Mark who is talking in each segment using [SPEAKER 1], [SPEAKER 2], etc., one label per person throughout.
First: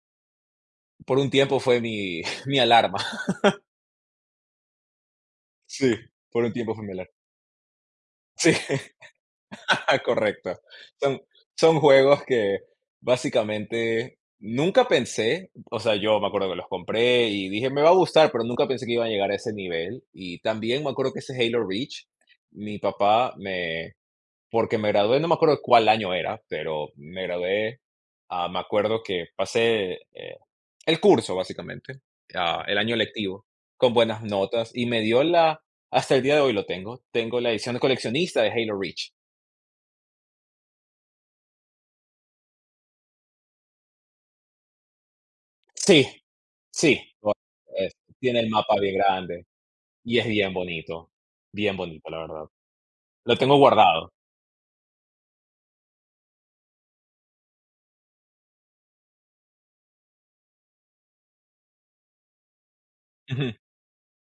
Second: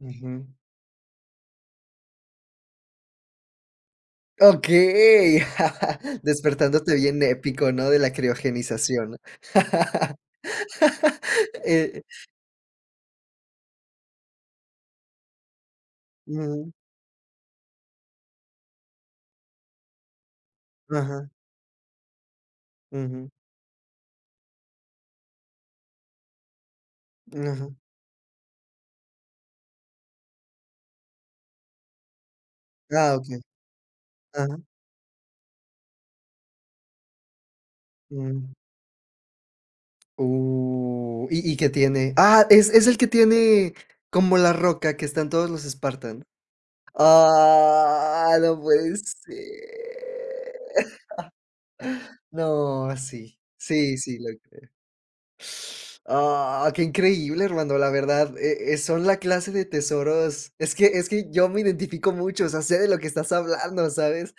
[SPEAKER 1] Ujú.
[SPEAKER 2] Por un tiempo fue mi mi alarma.
[SPEAKER 1] Okey.
[SPEAKER 2] Sí, por un tiempo fue mi
[SPEAKER 1] Despertándote
[SPEAKER 2] alarma.
[SPEAKER 1] bien épico, ¿no? De la
[SPEAKER 2] Sí,
[SPEAKER 1] criogenización.
[SPEAKER 2] correcto. Son son
[SPEAKER 1] Eh.
[SPEAKER 2] juegos que, básicamente, nunca pensé o sea, yo me acuerdo que los
[SPEAKER 1] Ujú.
[SPEAKER 2] compré, y dije: "Me va a gustar", pero nunca pensé que iba a llegar a ese nivel. Y también me acuerdo que
[SPEAKER 1] Ajá.
[SPEAKER 2] ese Halo Reach, mi
[SPEAKER 1] Ujú.
[SPEAKER 2] papá me porque me gradué, no me acuerdo cuál año era, pero me
[SPEAKER 1] Mm, ajá.
[SPEAKER 2] gradué, ah, me acuerdo que pasé, eh, el curso, básicamente, ah, el año
[SPEAKER 1] Ah, okey.
[SPEAKER 2] lectivo, con buenas
[SPEAKER 1] Ajá.
[SPEAKER 2] notas, y me dio la hasta el día de hoy lo tengo, tengo la edición de coleccionista de
[SPEAKER 1] Um.
[SPEAKER 2] Halo Reach.
[SPEAKER 1] Uh. ¿Y y qué tiene? Ah, es es el que tiene como la roca que están todos los
[SPEAKER 2] Sí,
[SPEAKER 1] Spartan.
[SPEAKER 2] sí, uh, eh,
[SPEAKER 1] Ah,
[SPEAKER 2] tiene el
[SPEAKER 1] no
[SPEAKER 2] mapa
[SPEAKER 1] puede
[SPEAKER 2] bien
[SPEAKER 1] ser.
[SPEAKER 2] grande y es bien bonito, bien bonito, la verdad.
[SPEAKER 1] No,
[SPEAKER 2] Lo
[SPEAKER 1] sí,
[SPEAKER 2] tengo
[SPEAKER 1] sí,
[SPEAKER 2] guardado.
[SPEAKER 1] sí lo creo. Sh ah, qué increíble, hermano, la verdad, eh eh, son la clase de tesoros Es que es que yo me identifico mucho, o sea, sé de lo que estás
[SPEAKER 2] Ujú.
[SPEAKER 1] hablando, ¿sabes?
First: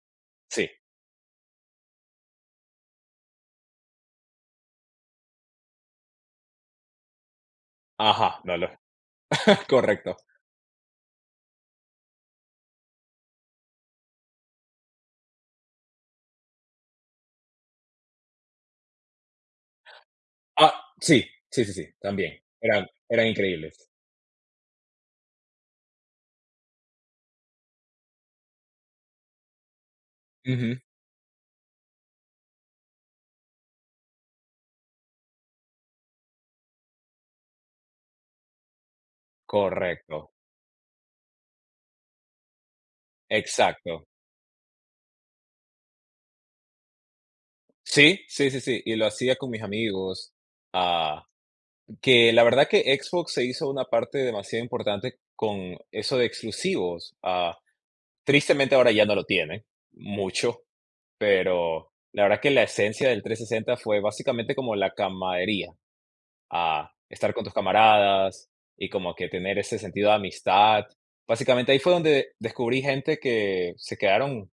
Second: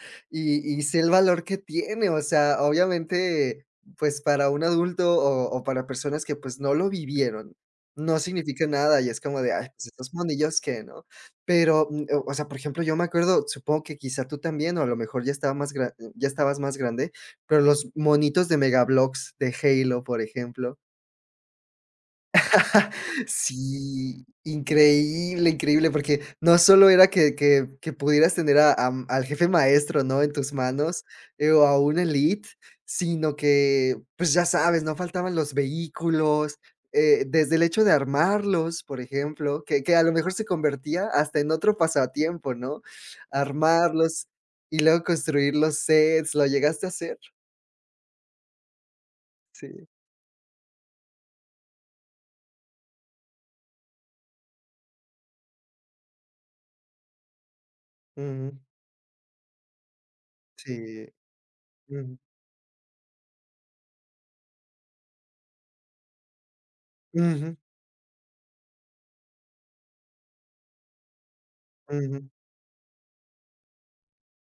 [SPEAKER 2] Sí.
[SPEAKER 1] Y y sé el valor que tiene, o sea, obviamente, pues, para un adulto, o o para personas que, pues, no lo vivieron, no
[SPEAKER 2] Ajá, no
[SPEAKER 1] significa
[SPEAKER 2] lo,
[SPEAKER 1] nada, y es como de: "Ay, estos
[SPEAKER 2] correcto.
[SPEAKER 1] monillos, ¿qué?", ¿no? Pero, um, ah, o sea, por ejemplo, yo me acuerdo, supongo que, quizá, tú también, o a lo mejor ya estaba más gra ya estabas más grande, pero los monitos de Mega Bloks de Halo, por
[SPEAKER 2] Ah,
[SPEAKER 1] ejemplo.
[SPEAKER 2] sí, sí, sí, sí, también, eran eran increíbles.
[SPEAKER 1] Sí, increíble, increíble, porque no solo era que que que pudieras tener, a am, al jefe maestro, ¿no? En tus
[SPEAKER 2] Ujú.
[SPEAKER 1] manos, eh, o a un elite, sino que, pues, ya sabes, no faltaban los vehículos, eh, desde el hecho de armarlos, por ejemplo, que que a lo
[SPEAKER 2] Correcto.
[SPEAKER 1] mejor se convertía hasta en otro pasatiempo, ¿no?
[SPEAKER 2] Exacto.
[SPEAKER 1] Armarlos y luego construir los sets, ¿lo llegaste a hacer?
[SPEAKER 2] Sí, sí, sí, sí, y lo hacía con mis
[SPEAKER 1] Sí.
[SPEAKER 2] amigos, ah, que la verdad que Xbox se hizo una parte demasiado importante con eso de exclusivos. Ah,
[SPEAKER 1] Ujú.
[SPEAKER 2] tristemente, ahora ya no lo tiene, mucho,
[SPEAKER 1] Sí.
[SPEAKER 2] pero
[SPEAKER 1] Ujú.
[SPEAKER 2] la verdad que la esencia del 360 fue básicamente como la camaradería, ah, estar con tus
[SPEAKER 1] Ujú.
[SPEAKER 2] camaradas y como que tener ese sentido de amistad. Básicamente, ahí fue
[SPEAKER 1] Ujú.
[SPEAKER 2] donde descubrí gente que se quedaron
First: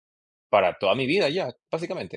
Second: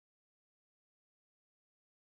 [SPEAKER 2] para toda mi vida ya, básicamente.